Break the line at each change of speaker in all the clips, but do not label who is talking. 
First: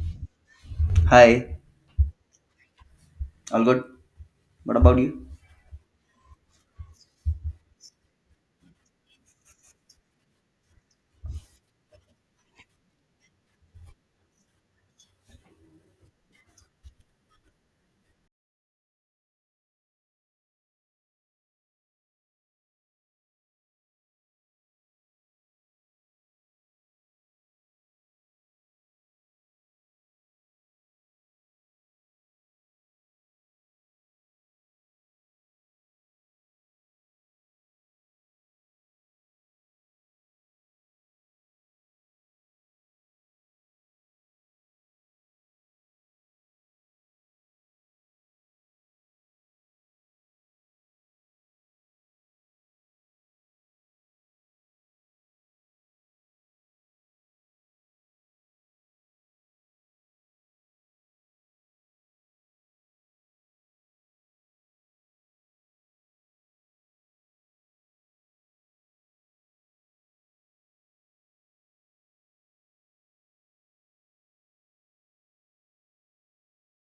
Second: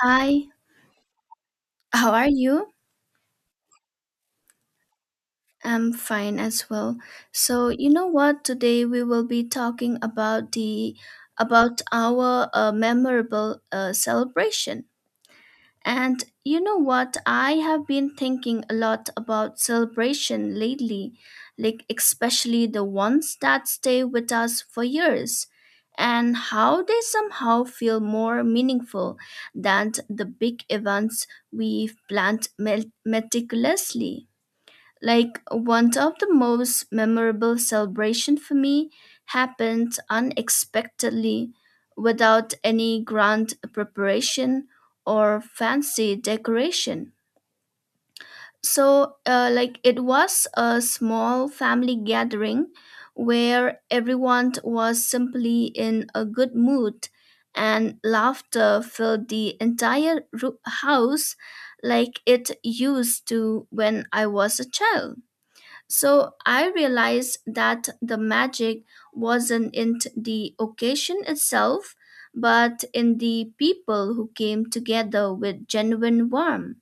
Hi,
Hi,
how are you?
all good? What about you?
I'm fine as well. So, you know what? Today we will be talking about the about our memorable celebration. And you know what? I have been thinking a lot about celebration lately, like especially the ones that stay with us for years and how they somehow feel more meaningful than the big events we've planned meticulously. Like one of the most memorable celebration for me happened unexpectedly without any grand preparation or fancy decoration. So it was a small family gathering where everyone was simply in a good mood and laughter filled the entire house like it used to when I was a child. So I realized that the magic wasn't in the occasion itself, but in the people who came together with genuine warmth.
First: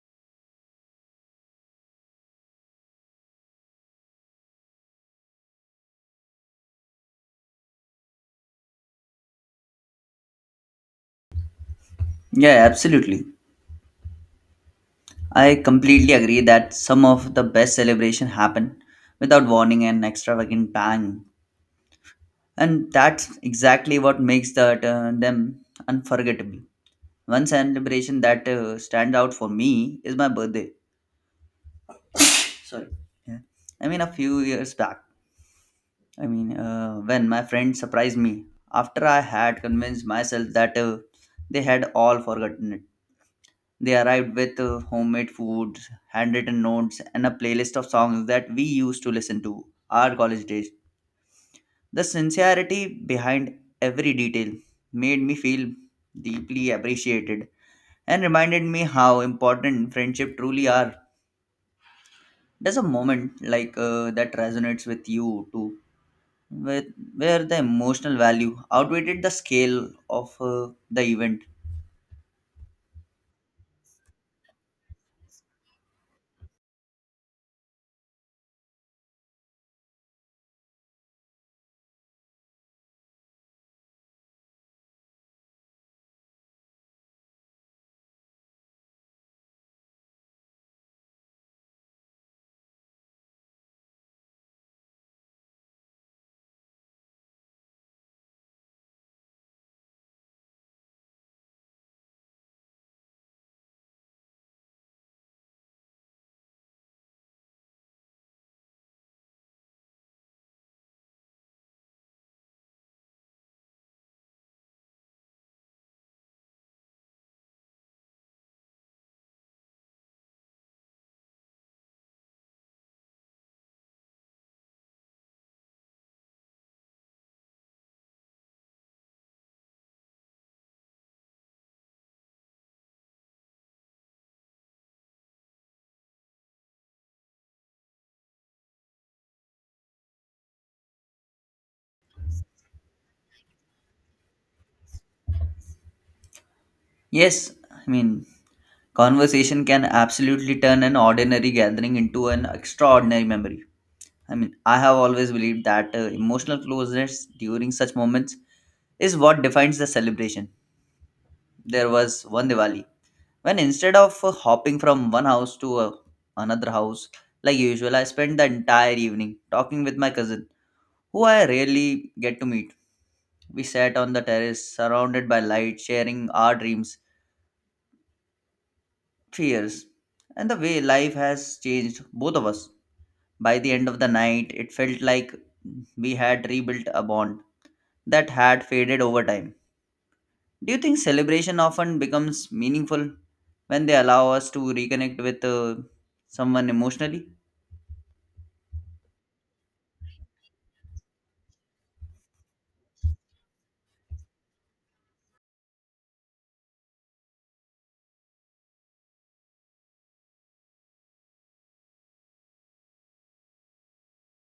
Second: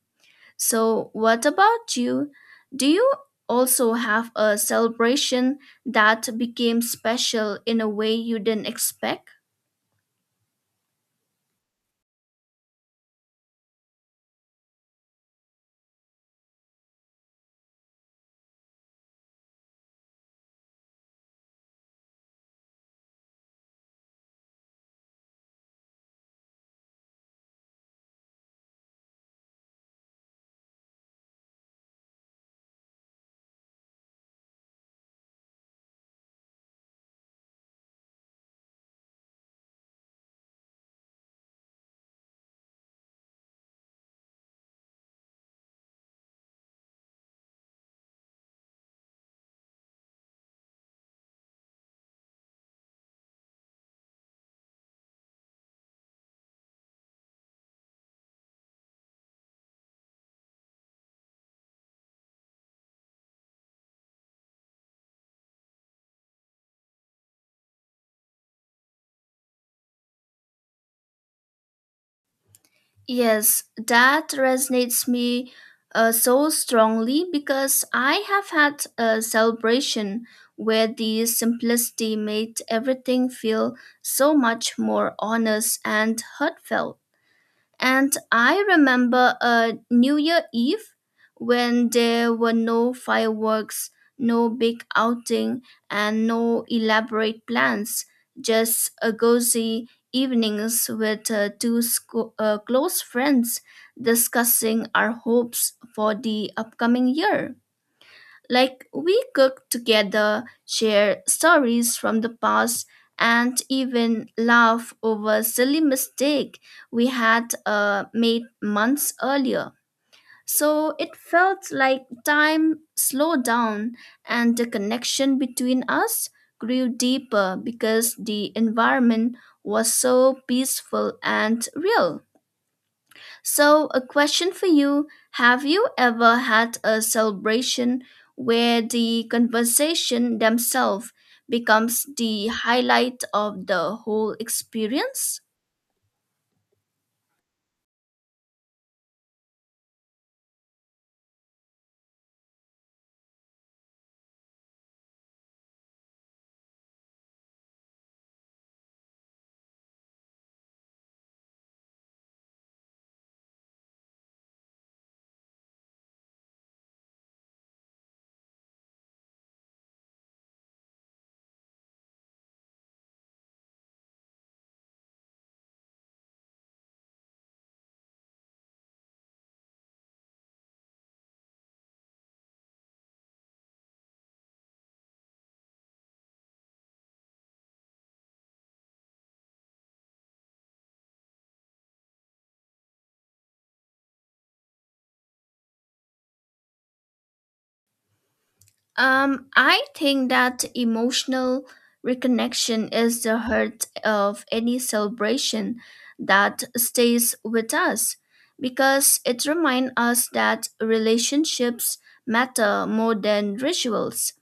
So, what about you? Do you also have a celebration that became special in a way you didn't expect?
Yeah, absolutely. I completely agree that some of the best celebration happen without warning and extravagant bang, and that's exactly what makes that them unforgettable. One celebration that stands out for me is my birthday. Sorry. Yeah. I mean, a few years back. I mean, when my friend surprised me after I had convinced myself that they had all forgotten it. They arrived with homemade food, handwritten notes, and a playlist of songs that we used to listen to our college days. The sincerity behind every detail made me feel deeply appreciated and reminded me how important friendship truly are. There's a moment like that resonates with you too, with, where the emotional value outweighed the scale of the event.
Yes, that resonates me so strongly because I have had a celebration where the simplicity made everything feel so much more honest and heartfelt. And I remember a New Year Eve when there were no fireworks, no big outing, and no elaborate plans, just a cozy evenings with close friends discussing our hopes for the upcoming year. Like we cook together, share stories from the past, and even laugh over silly mistake we had made months earlier. So it felt like time slowed down and the connection between us grew deeper because the environment was so peaceful and real. So, a question for you. Have you ever had a celebration where the conversation themselves becomes the highlight of the whole experience?
Yes, I mean, conversation can absolutely turn an ordinary gathering into an extraordinary memory. I mean, I have always believed that emotional closeness during such moments is what defines the celebration. There was one Diwali when instead of hopping from one house to another house like usual, I spent the entire evening talking with my cousin, who I rarely get to meet. We sat on the terrace, surrounded by light, sharing our dreams 3 years and the way life has changed both of us. By the end of the night, it felt like we had rebuilt a bond that had faded over time. Do you think celebration often becomes meaningful when they allow us to reconnect with someone emotionally?
I think that emotional reconnection is the heart of any celebration that stays with us because it reminds us that relationships matter more than rituals.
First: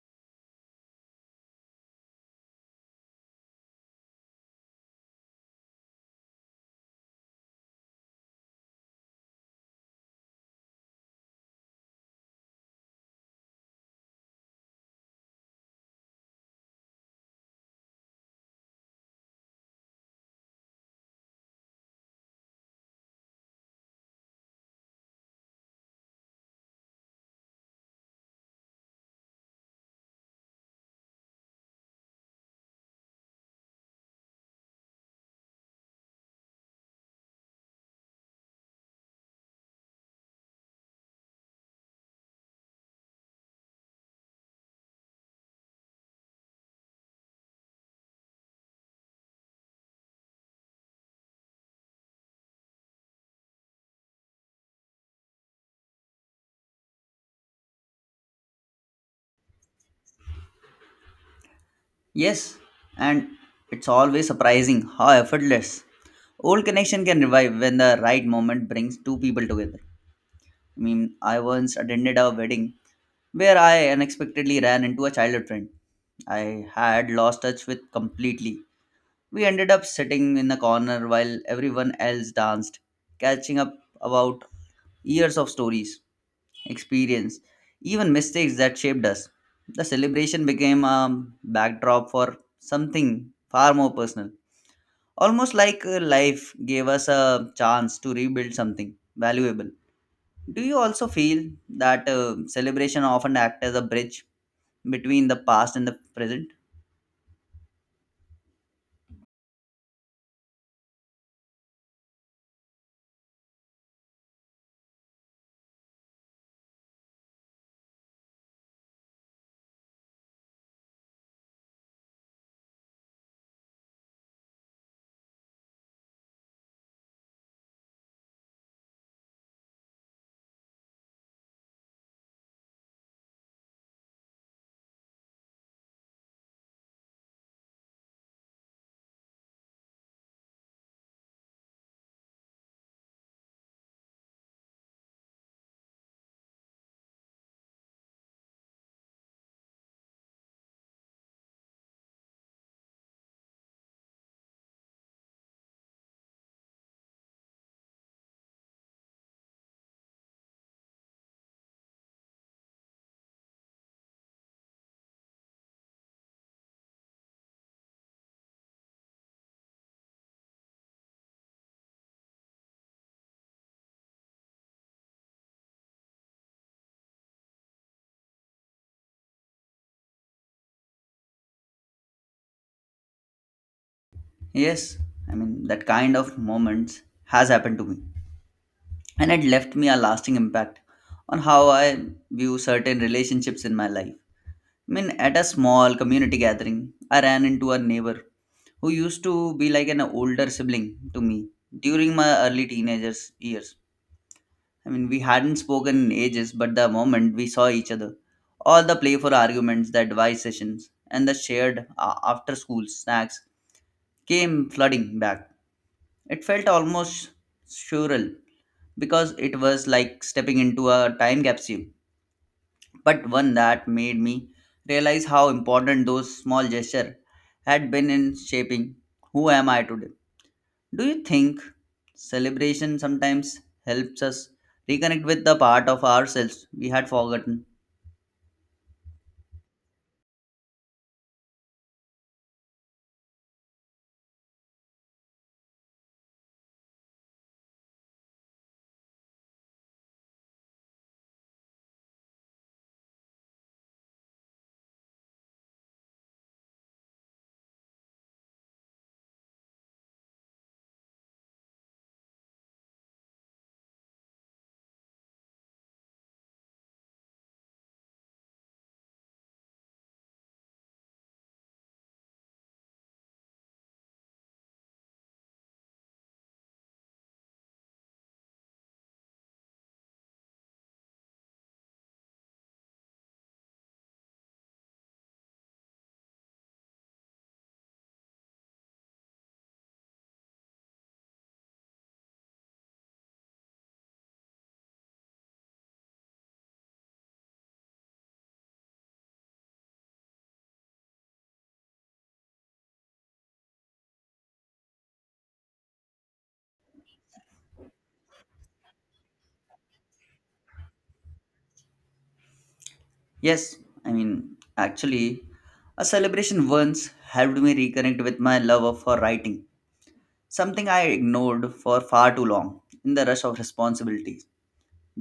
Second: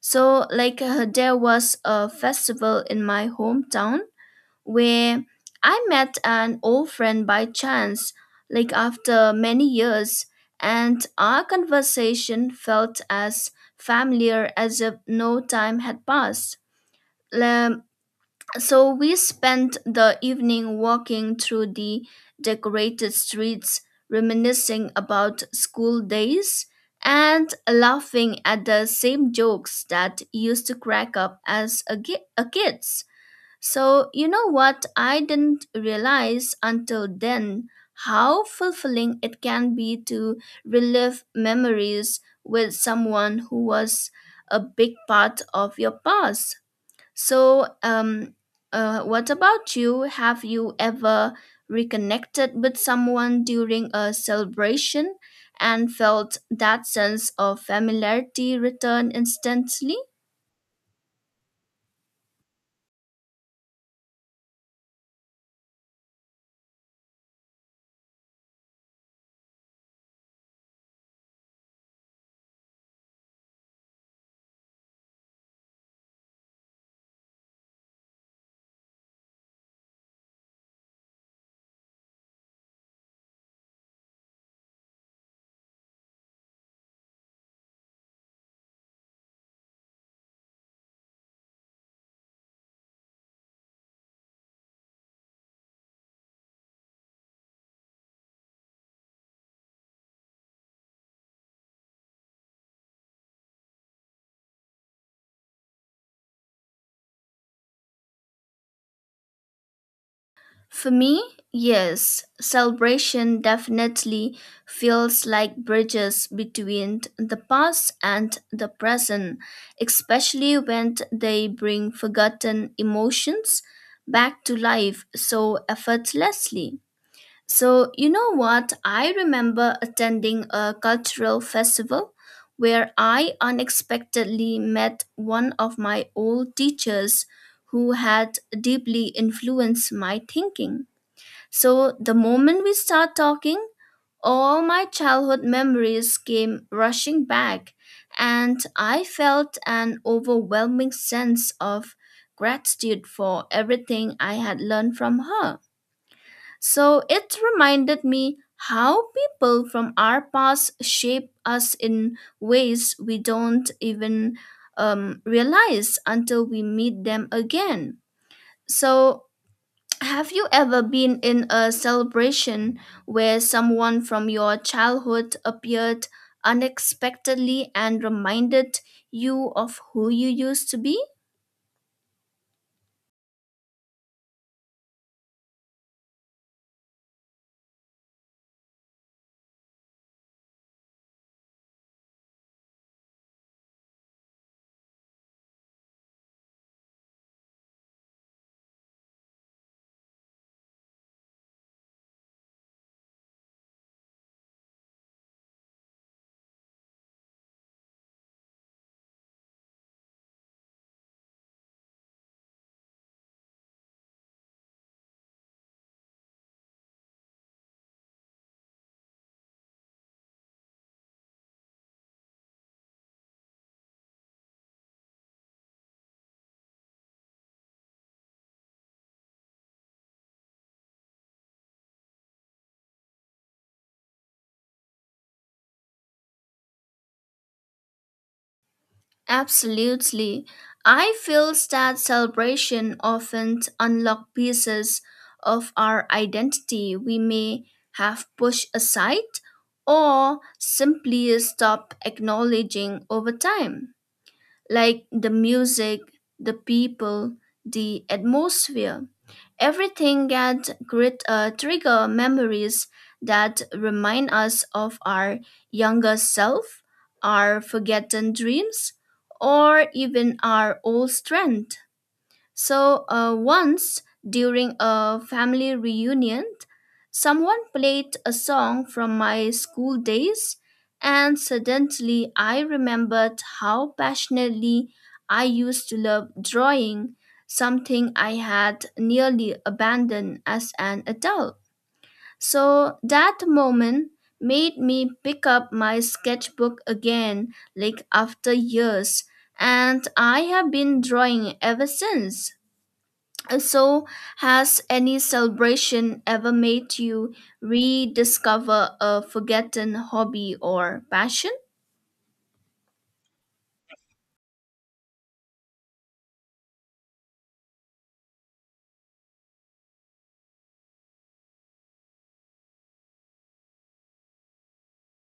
So there was a festival in my hometown where I met an old friend by chance, like, after many years, and our conversation felt as familiar as if no time had passed. Um, so we spent the evening walking through the decorated streets, reminiscing about school days and laughing at the same jokes that used to crack up as a, a kids. So you know what, I didn't realize until then how fulfilling it can be to relive memories with someone who was a big part of your past. So, what about you? Have you ever reconnected with someone during a celebration and felt that sense of familiarity return instantly?
Yes, and it's always surprising how effortless old connection can revive when the right moment brings two people together. I mean, I once attended a wedding where I unexpectedly ran into a childhood friend I had lost touch with completely. We ended up sitting in a corner while everyone else danced, catching up about years of stories, experience, even mistakes that shaped us. The celebration became a backdrop for something far more personal. Almost like life gave us a chance to rebuild something valuable. Do you also feel that celebration often act as a bridge between the past and the present?
For me, yes, celebration definitely feels like bridges between the past and the present, especially when they bring forgotten emotions back to life so effortlessly. So, you know what? I remember attending a cultural festival where I unexpectedly met one of my old teachers who had deeply influenced my thinking. So, the moment we start talking, all my childhood memories came rushing back, and I felt an overwhelming sense of gratitude for everything I had learned from her. So it reminded me how people from our past shape us in ways we don't even realize until we meet them again. So, have you ever been in a celebration where someone from your childhood appeared unexpectedly and reminded you of who you used to be?
Yes, I mean, that kind of moments has happened to me, and it left me a lasting impact on how I view certain relationships in my life. I mean, at a small community gathering, I ran into a neighbor who used to be like an older sibling to me during my early teenagers years. I mean, we hadn't spoken in ages, but the moment we saw each other, all the playful arguments, the advice sessions, and the shared after school snacks came flooding back. It felt almost surreal because it was like stepping into a time capsule, but one that made me realize how important those small gestures had been in shaping who am I today. Do you think celebration sometimes helps us reconnect with the part of ourselves we had forgotten?
Absolutely. I feel that celebration often unlocks pieces of our identity we may have pushed aside or simply stopped acknowledging over time, like the music, the people, the atmosphere. Everything can trigger memories that remind us of our younger self, our forgotten dreams, or even our old strength. So, once during a family reunion, someone played a song from my school days, and suddenly I remembered how passionately I used to love drawing, something I had nearly abandoned as an adult. So, that moment made me pick up my sketchbook again, like after years, and I have been drawing ever since. So, has any celebration ever made you rediscover a forgotten hobby or passion?
Yes, I mean, actually, a celebration once helped me reconnect with my love for writing. Something I ignored for far too long in the rush of responsibilities.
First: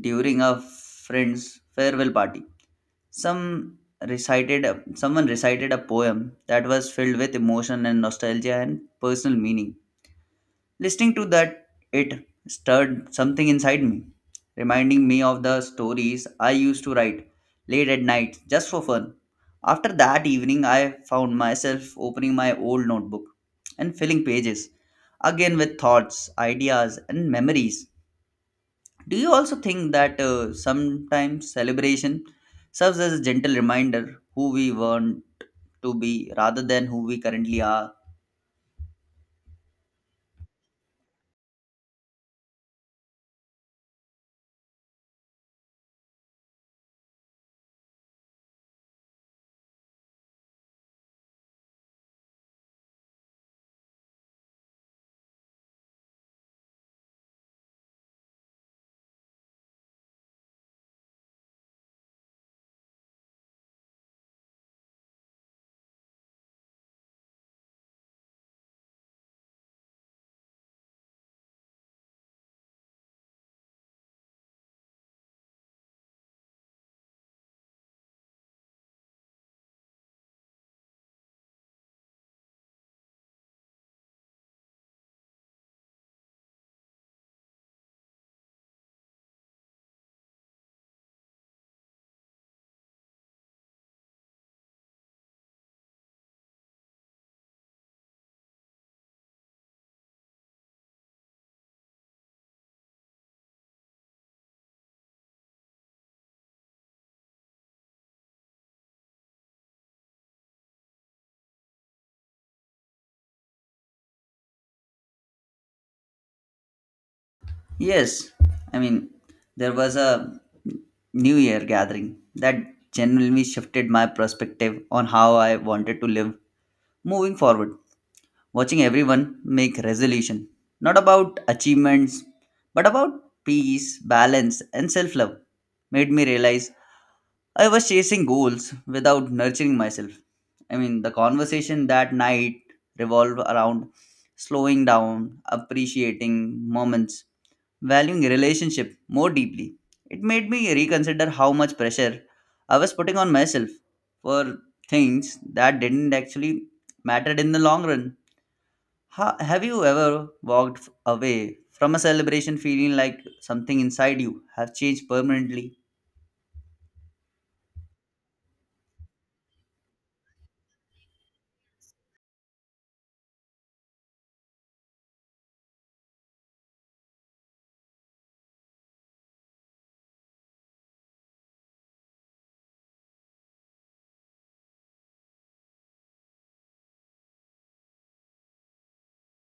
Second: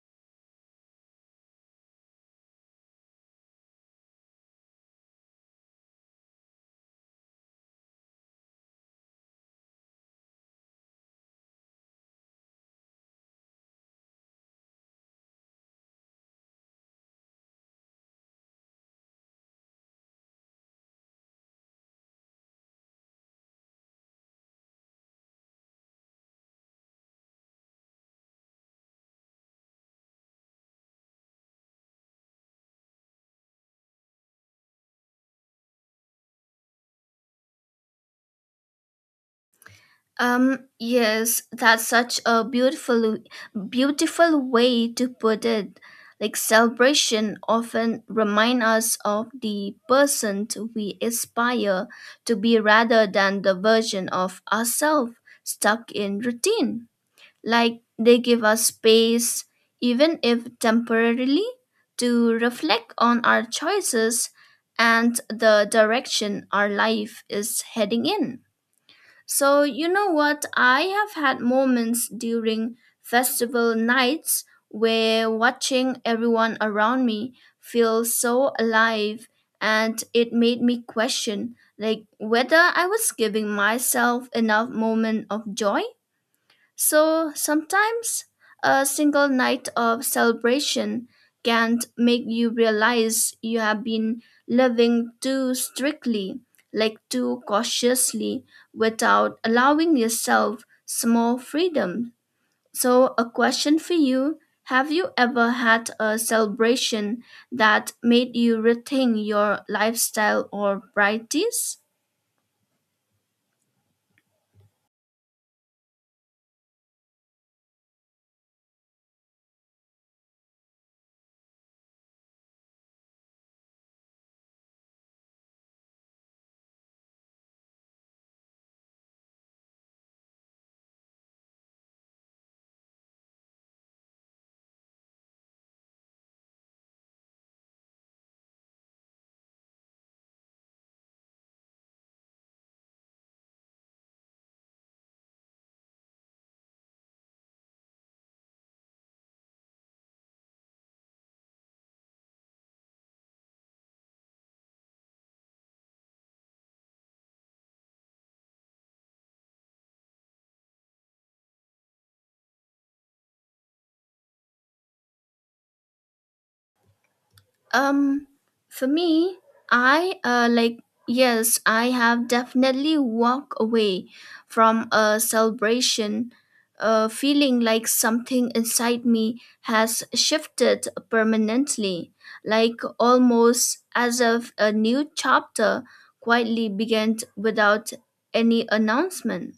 During a friend's farewell party, some recited someone recited a poem that was filled with emotion and nostalgia and personal meaning. Listening to that, it stirred something inside me, reminding me of the stories I used to write late at night just for fun. After that evening, I found myself opening my old notebook and filling pages again with thoughts, ideas, and memories. Do you also think that sometimes celebration serves as a gentle reminder who we want to be rather than who we currently are?
Yes, that's such a beautiful way to put it. Like celebration often remind us of the person to we aspire to be rather than the version of ourselves stuck in routine. Like they give us space, even if temporarily, to reflect on our choices and the direction our life is heading in. So, you know what? I have had moments during festival nights where watching everyone around me feel so alive, and it made me question like whether I was giving myself enough moment of joy. So sometimes a single night of celebration can make you realize you have been living too strictly, like too cautiously, without allowing yourself small freedom. So, a question for you. Have you ever had a celebration that made you rethink your lifestyle or priorities?
Yes, I mean, there was a New Year gathering that genuinely shifted my perspective on how I wanted to live moving forward. Watching everyone make resolution, not about achievements, but about peace, balance, and self love, made me realize I was chasing goals without nurturing myself. I mean, the conversation that night revolved around slowing down, appreciating moments, valuing relationship more deeply. It made me reconsider how much pressure I was putting on myself for things that didn't actually matter in the long run. Have you ever walked away from a celebration feeling like something inside you have changed permanently?
Um, for me, I uh, like, yes, I have definitely walked away from a celebration feeling like something inside me has shifted permanently, like almost as if a new chapter quietly began without any announcement.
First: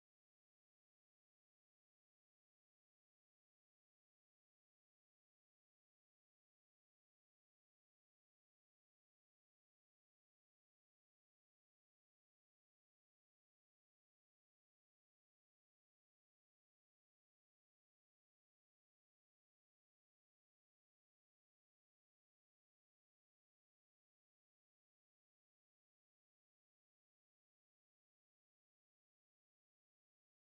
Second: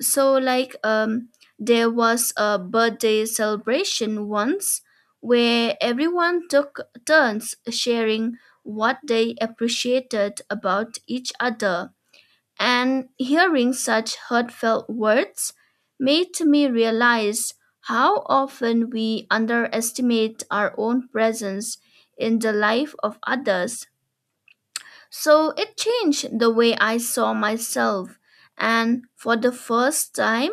So there was a birthday celebration once where everyone took turns sharing what they appreciated about each other, and hearing such heartfelt words made me realize how often we underestimate our own presence in the life of others. So it changed the way I saw myself. And for the first time,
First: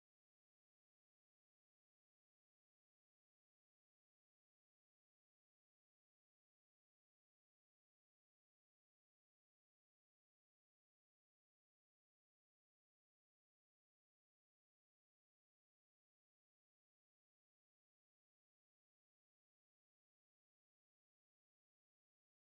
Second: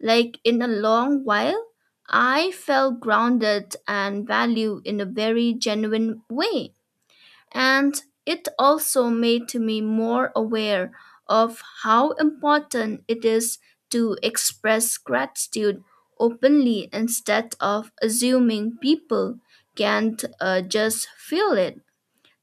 like in a long while, I felt grounded and valued in a very genuine way. And it also made me more aware of how important it is to express gratitude openly instead of assuming people can't just feel it.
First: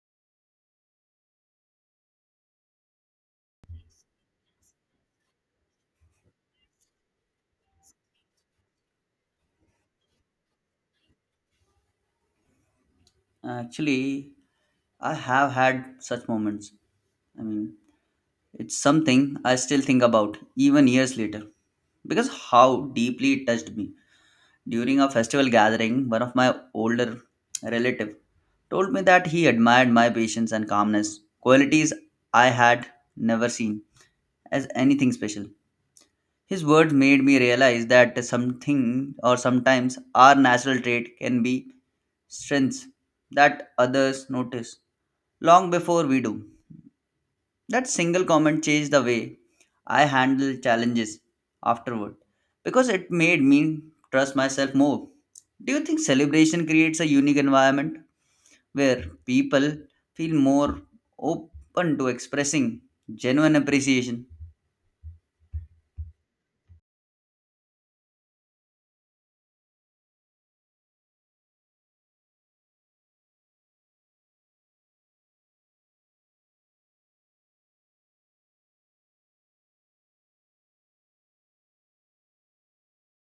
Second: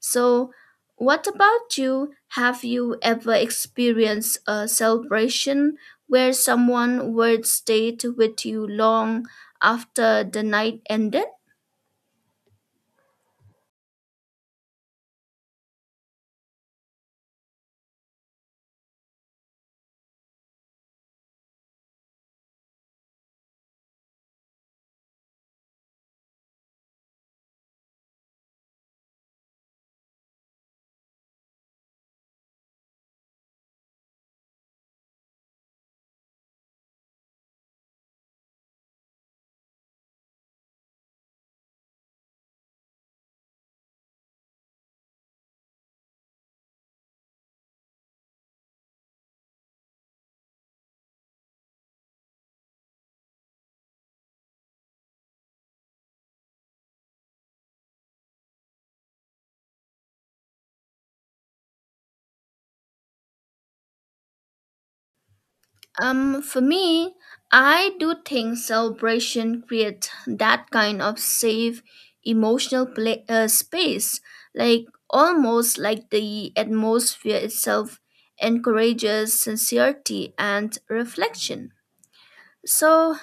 So, what about you? Have you ever experienced a celebration where someone would stayed with you long after the night ended?
Actually, I have had such moments. I mean, it's something I still think about even years later because how deeply it touched me. During a festival gathering, one of my older relative told me that he admired my patience and calmness, qualities I had never seen as anything special. His words made me realize that something or sometimes our natural trait can be strengths that others notice long before we do. That single comment changed the way I handle challenges afterward because it made me trust myself more. Do you think celebration creates a unique environment where people feel more open to expressing genuine appreciation?
For me, I do think celebration create that kind of safe emotional pla space, like almost like the atmosphere itself encourages sincerity and reflection. So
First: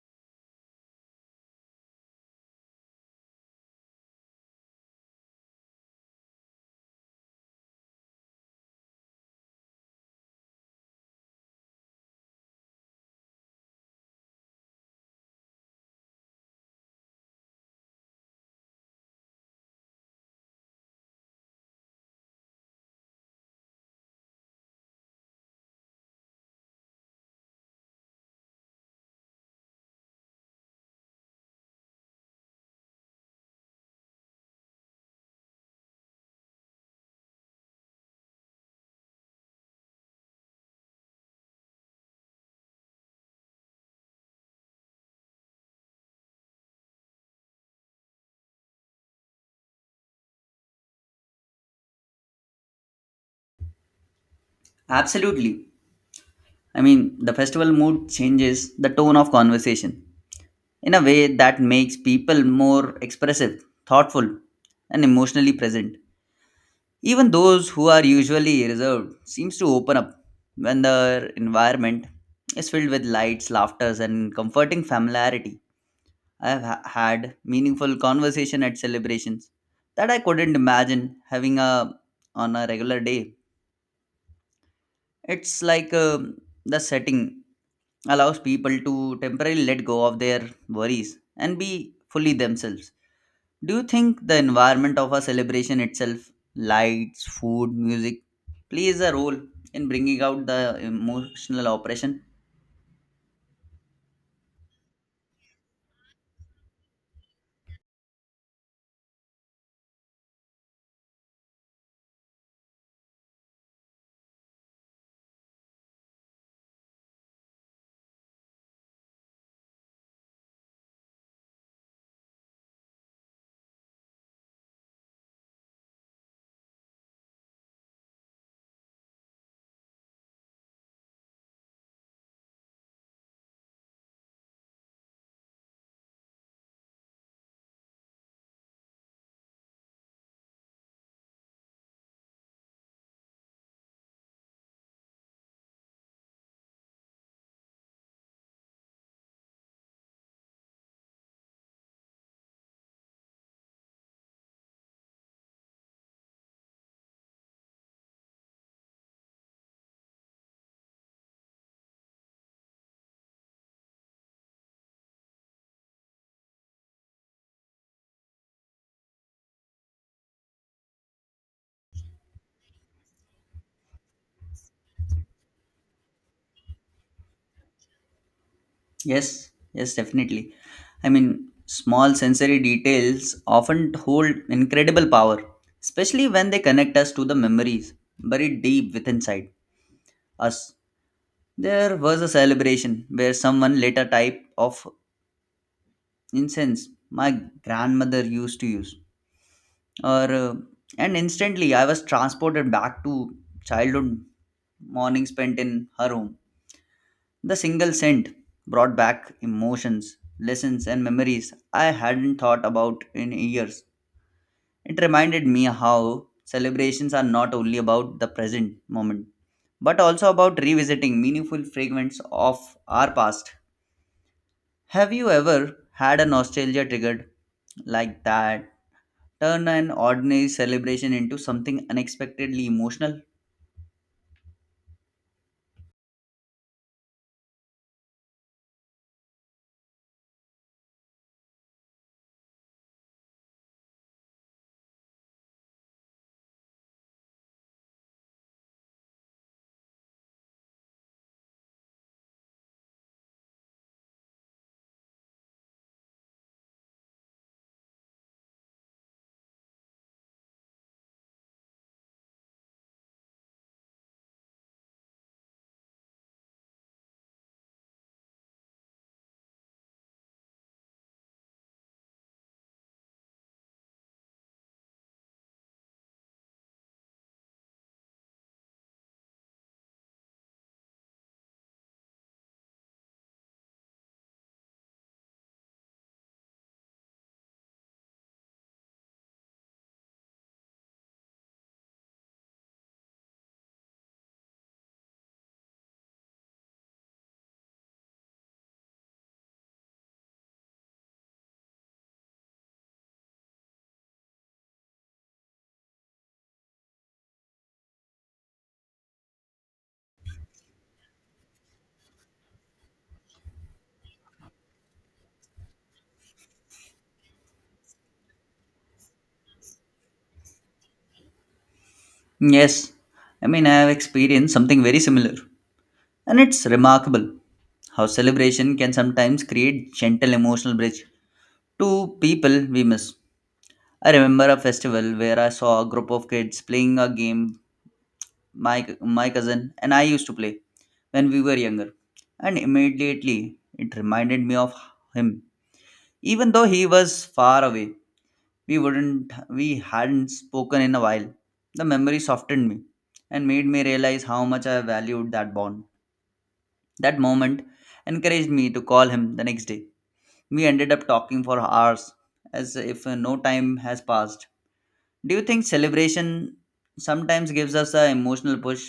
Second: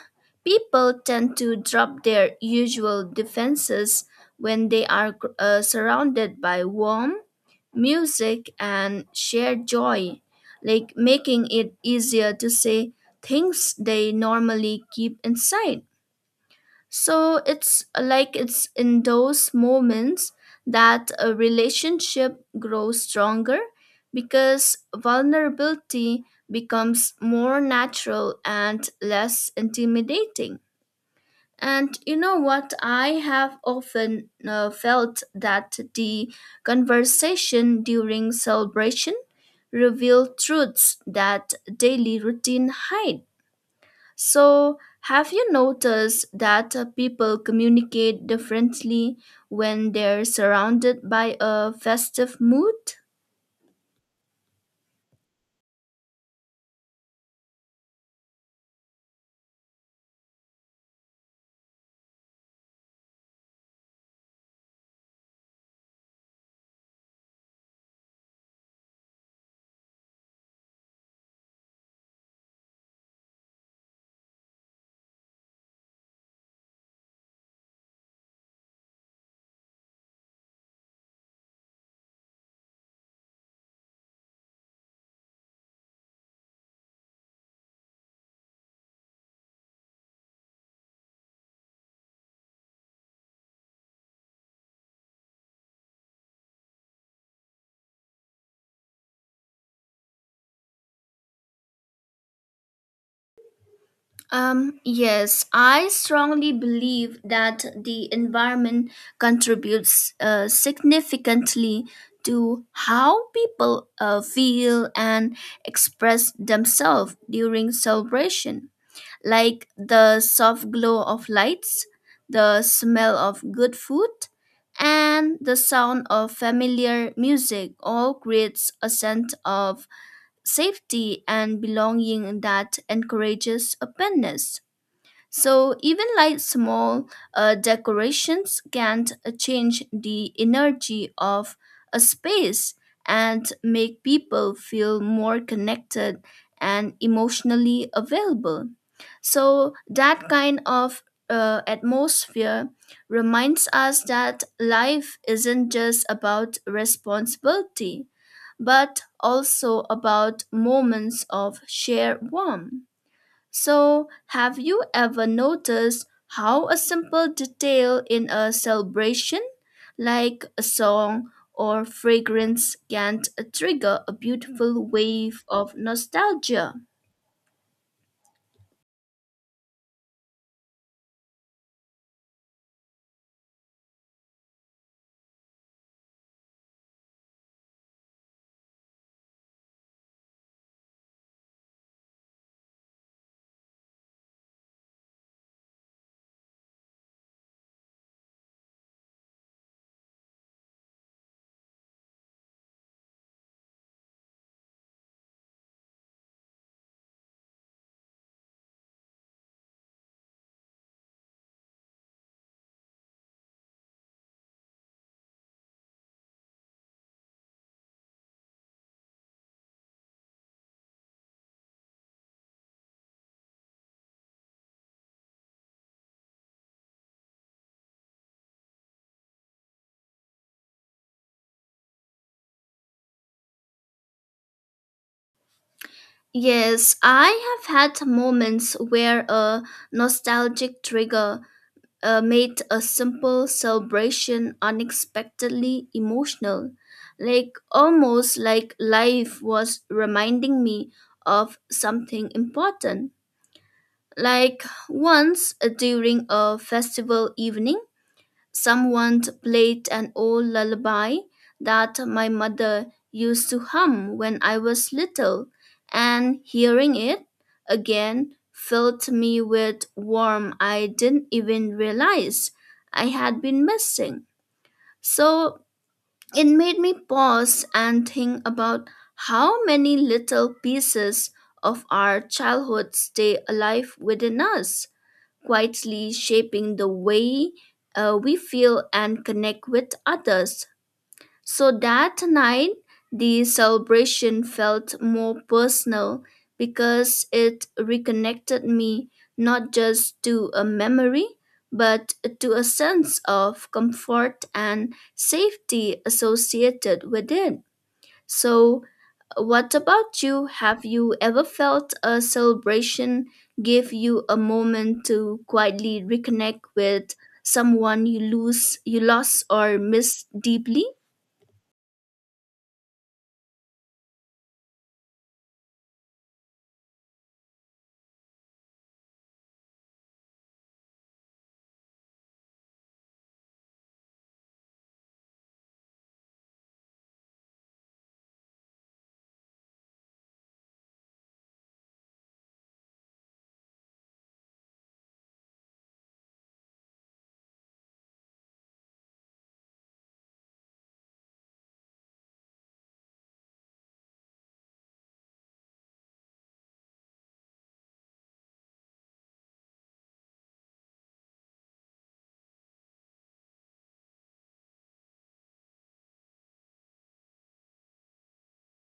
people tend to drop their usual defenses when they are surrounded by warm music and shared joy, like making it easier to say things they normally keep inside. So it's in those moments that a relationship grows stronger because vulnerability becomes more natural and less intimidating. And you know what? I have often felt that the conversation during celebration revealed truths that daily routine hide. So, have you noticed that people communicate differently when they're surrounded by a festive mood?
Absolutely. I mean, the festival mood changes the tone of conversation in a way that makes people more expressive, thoughtful, and emotionally present. Even those who are usually reserved seems to open up when the environment is filled with lights, laughters, and comforting familiarity. I have had meaningful conversation at celebrations that I couldn't imagine having a on a regular day. It's like the setting allows people to temporarily let go of their worries and be fully themselves. Do you think the environment of a celebration itself, lights, food, music, plays a role in bringing out the emotional operation?
Yes, I strongly believe that the environment contributes significantly to how people feel and express themselves during celebration. Like the soft glow of lights, the smell of good food, and the sound of familiar music all creates a sense of safety and belonging that encourages openness. So even like small decorations can change the energy of a space and make people feel more connected and emotionally available. So that kind of atmosphere reminds us that life isn't just about responsibility, but also about moments of shared warmth. So, have you ever noticed how a simple detail in a celebration, like a song or fragrance, can trigger a beautiful wave of nostalgia?
Yes, yes, definitely. I mean, small sensory details often hold incredible power, especially when they connect us to the memories buried deep within inside us. There was a celebration where someone lit a type of incense my grandmother used to use. Or, uh, and instantly I was transported back to childhood morning spent in her home. The single scent brought back emotions, lessons, and memories I hadn't thought about in years. It reminded me how celebrations are not only about the present moment, but also about revisiting meaningful fragments of our past. Have you ever had a nostalgia triggered like that? Turn an ordinary celebration into something unexpectedly emotional?
Yes, I have had moments where a nostalgic trigger made a simple celebration unexpectedly emotional, like almost like life was reminding me of something important. Like once during a festival evening, someone played an old lullaby that my mother used to hum when I was little, and hearing it again filled me with warmth I didn't even realize I had been missing. So it made me pause and think about how many little pieces of our childhood stay alive within us, quietly shaping the way we feel and connect with others. So that night, the celebration felt more personal because it reconnected me not just to a memory, but to a sense of comfort and safety associated with it. So, what about you? Have you ever felt a celebration give you a moment to quietly reconnect with someone you lose, you lost or miss deeply?
Yes, I mean, I have experienced something very similar. And it's remarkable how celebration can sometimes create gentle emotional bridge to people we miss. I remember a festival where I saw a group of kids playing a game my cousin and I used to play when we were younger. And immediately it reminded me of him, even though he was far away. We wouldn't we hadn't spoken in a while. The memory softened me and made me realize how much I valued that bond. That moment encouraged me to call him the next day. We ended up talking for hours as if no time has passed. Do you think celebration sometimes gives us an emotional push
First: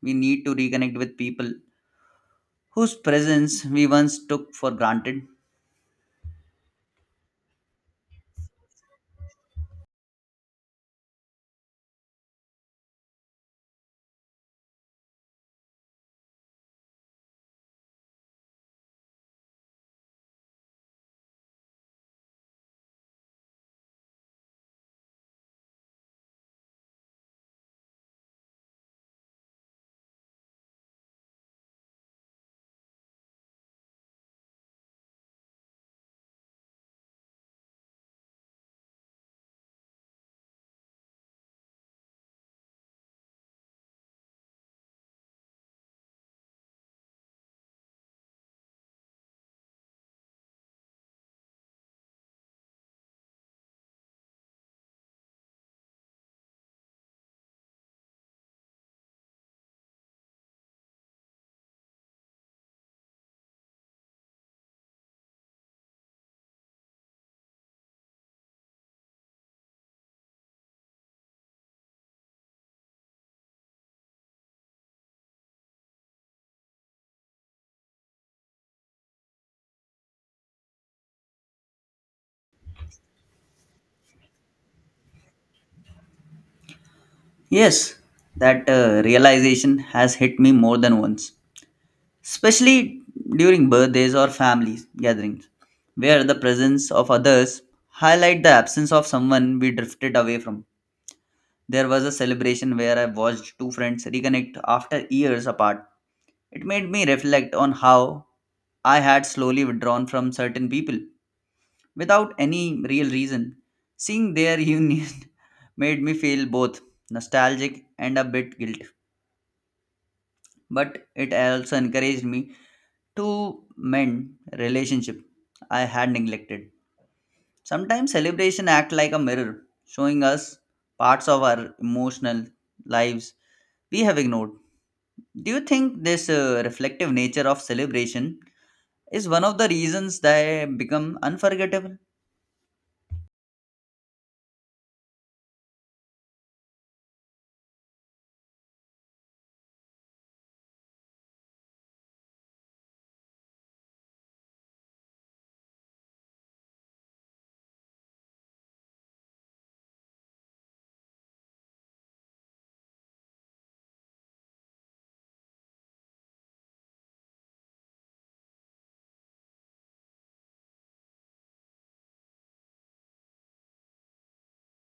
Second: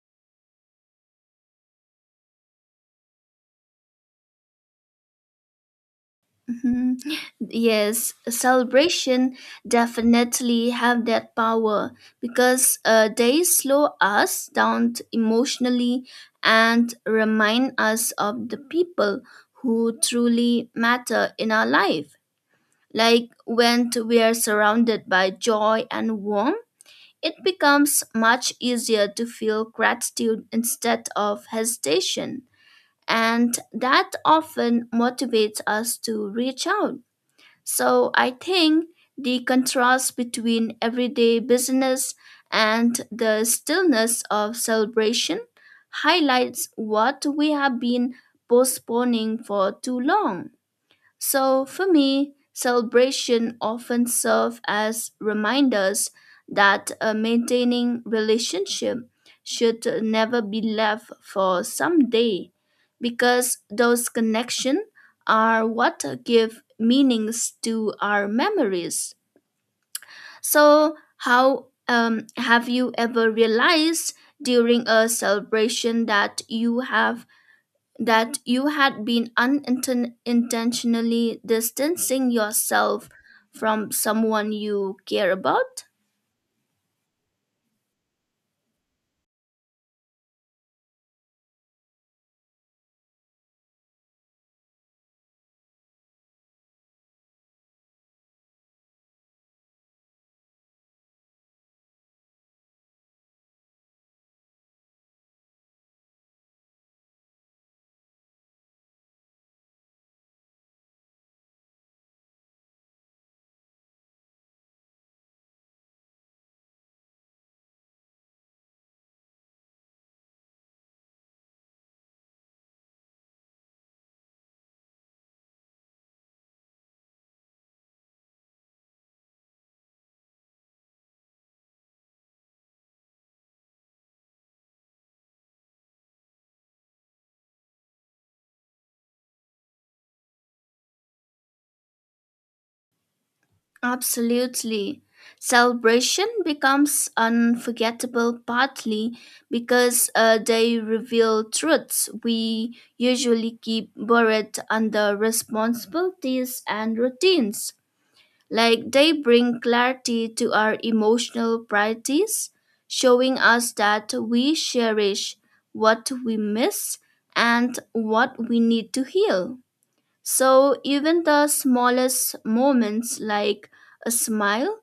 we need to reconnect with people whose presence we once took for granted?
Mhm. Yes, celebration definitely have that power because they slow us down emotionally and remind us of the people who truly matter in our life. Like when we are surrounded by joy and warmth, it becomes much easier to feel gratitude instead of hesitation. And that often motivates us to reach out. So I think the contrast between everyday business and the stillness of celebration highlights what we have been postponing for too long. So for me, celebration often serve as reminders that maintaining relationship should never be left for someday because those connections are what give meanings to our memories. So how have you ever realized during a celebration that you have that you had been unintentionally distancing yourself from someone you care about?
Yes, that realization has hit me more than once, especially during birthdays or family gatherings, where the presence of others highlight the absence of someone we drifted away from. There was a celebration where I watched two friends reconnect after years apart. It made me reflect on how I had slowly withdrawn from certain people without any real reason. Seeing their union made me feel both nostalgic and a bit guilt, but it also encouraged me to mend relationship I had neglected. Sometimes celebration act like a mirror, showing us parts of our emotional lives we have ignored. Do you think this reflective nature of celebration is one of the reasons they become unforgettable?
Absolutely. Celebration becomes unforgettable partly because they reveal truths we usually keep buried under responsibilities and routines. Like they bring clarity to our emotional priorities, showing us that we cherish what we miss and what we need to heal. So even the smallest moments, like a smile,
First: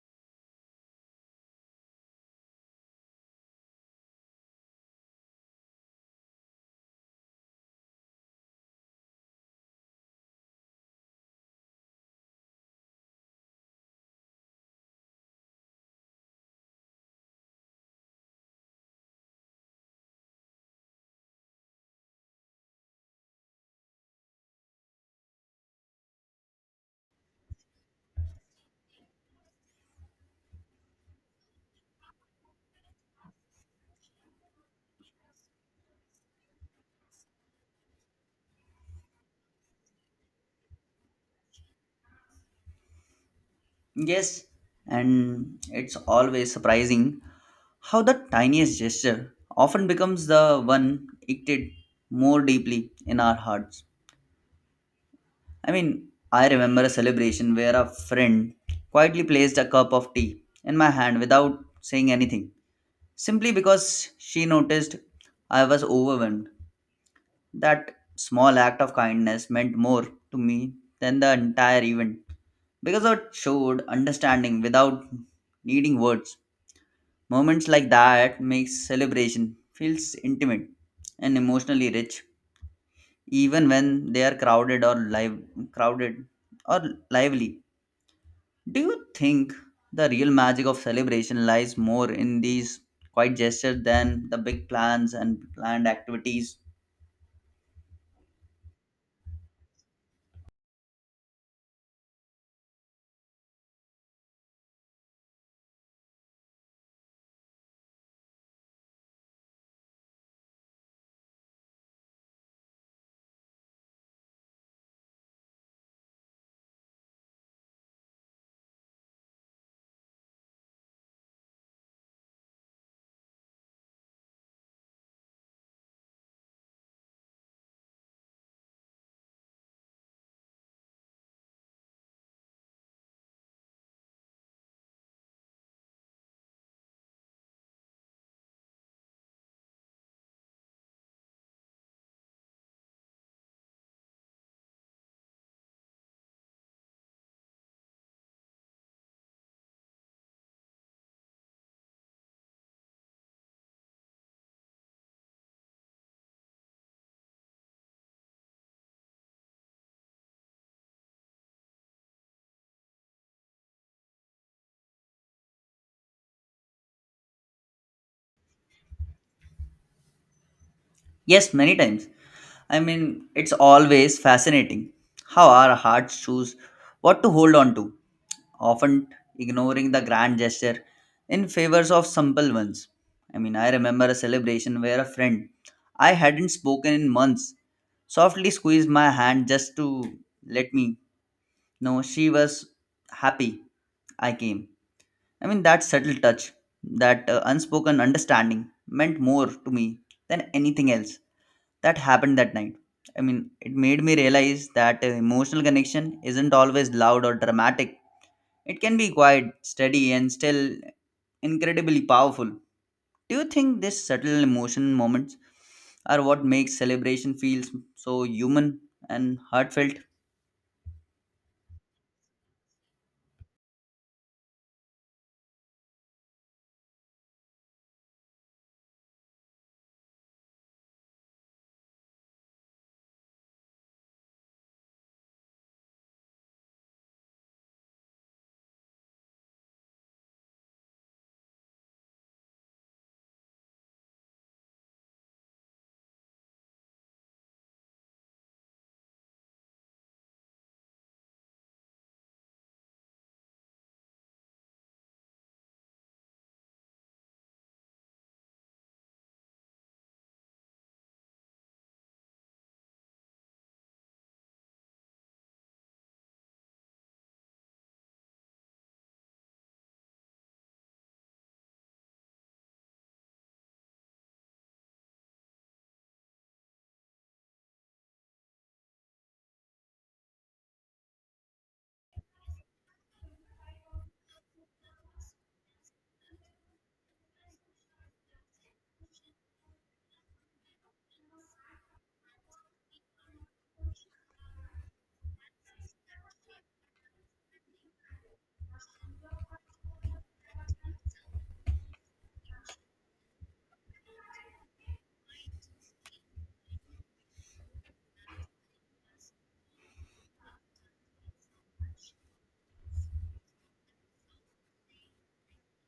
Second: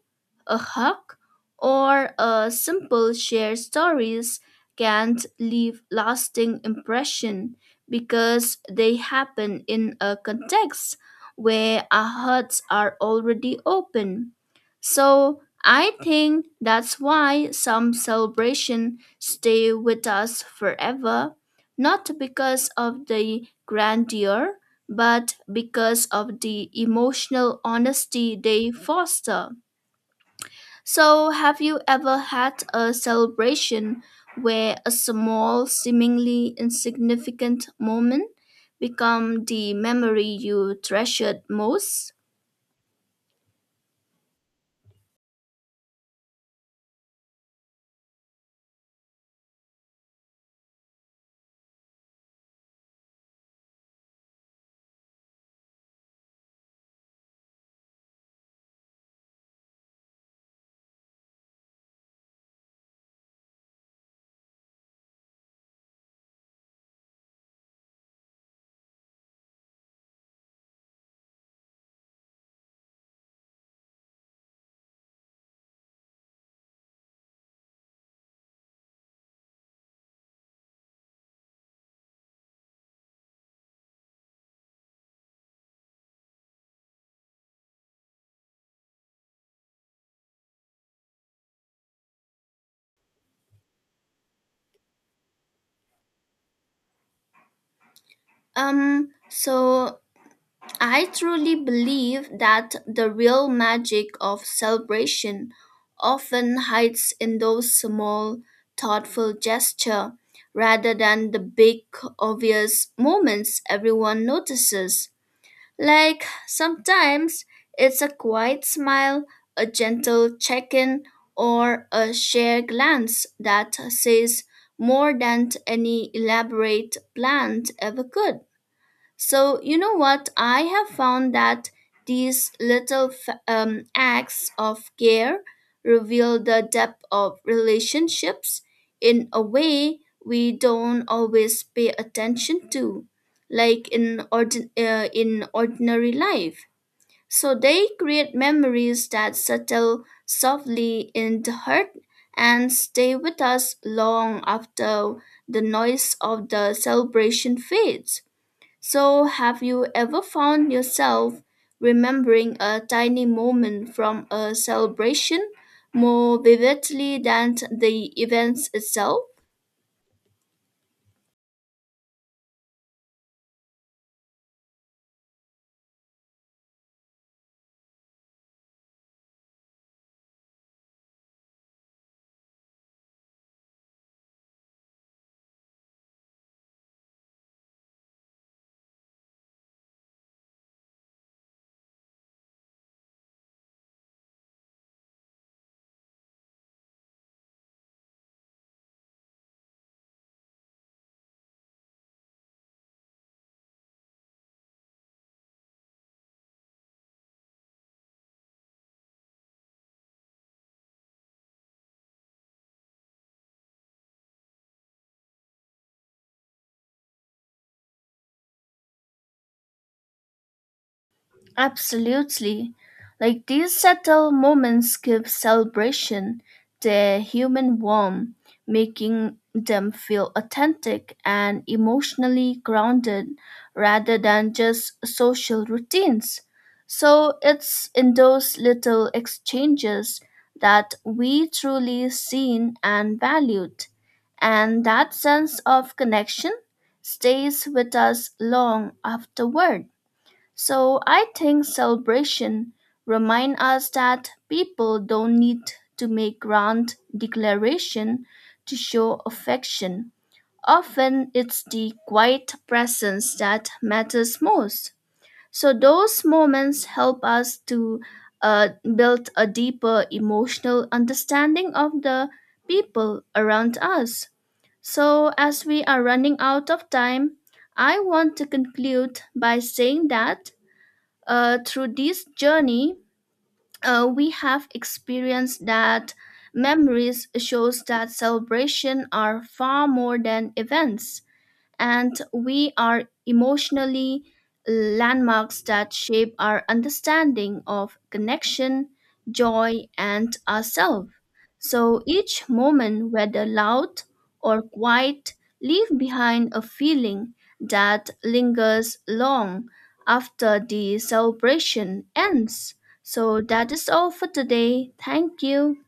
a hug, or a simple share stories, can leave lasting impression because they happen in a context where our hearts are already open. So I think that's why some celebration stay with us forever, not because of the grandeur, but because of the emotional honesty they foster. So, have you ever had a celebration where a small, seemingly insignificant moment become the memory you treasured most?
Yes, and it's always surprising how the tiniest gesture often becomes the one etched more deeply in our hearts. I mean, I remember a celebration where a friend quietly placed a cup of tea in my hand without saying anything, simply because she noticed I was overwhelmed. That small act of kindness meant more to me than the entire event because it showed understanding without needing words. Moments like that makes celebration feels intimate and emotionally rich, even when they are crowded or lively. Do you think the real magic of celebration lies more in these quiet gestures than the big plans and planned activities?
So I truly believe that the real magic of celebration often hides in those small, thoughtful gesture rather than the big, obvious moments everyone notices. Like sometimes it's a quiet smile, a gentle check in, or a shared glance that says more than any elaborate plan ever could. So, you know what? I have found that these little acts of care reveal the depth of relationships in a way we don't always pay attention to, like in ordinary life. So, they create memories that settle softly in the heart and stay with us long after the noise of the celebration fades. So, have you ever found yourself remembering a tiny moment from a celebration more vividly than the events itself?
Yes, many times. I mean, it's always fascinating how our hearts choose what to hold on to, often ignoring the grand gesture in favors of simple ones. I mean, I remember a celebration where a friend I hadn't spoken in months softly squeezed my hand just to let me. No, she was happy. I came. I mean, that subtle touch, that unspoken understanding meant more to me than anything else that happened that night. I mean, it made me realize that emotional connection isn't always loud or dramatic. It can be quiet, steady, and still incredibly powerful. Do you think these subtle emotion moments are what makes celebration feels so human and heartfelt?
Absolutely. Like these subtle moments give celebration their human warmth, making them feel authentic and emotionally grounded rather than just social routines. So it's in those little exchanges that we truly seen and valued. And that sense of connection stays with us long afterward. So I think celebration remind us that people don't need to make grand declaration to show affection. Often it's the quiet presence that matters most. So those moments help us to uh, build a deeper emotional understanding of the people around us. So as we are running out of time, I want to conclude by saying that through this journey, we have experienced that memories shows that celebration are far more than events and we are emotionally landmarks that shape our understanding of connection, joy, and ourselves. So each moment, whether loud or quiet, leave behind a feeling that lingers long after the celebration ends. So that is all for today. Thank you.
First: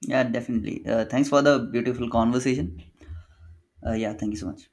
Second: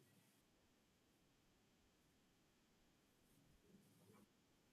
Yeah, definitely. Thanks for the beautiful conversation. Yeah, thank you so much.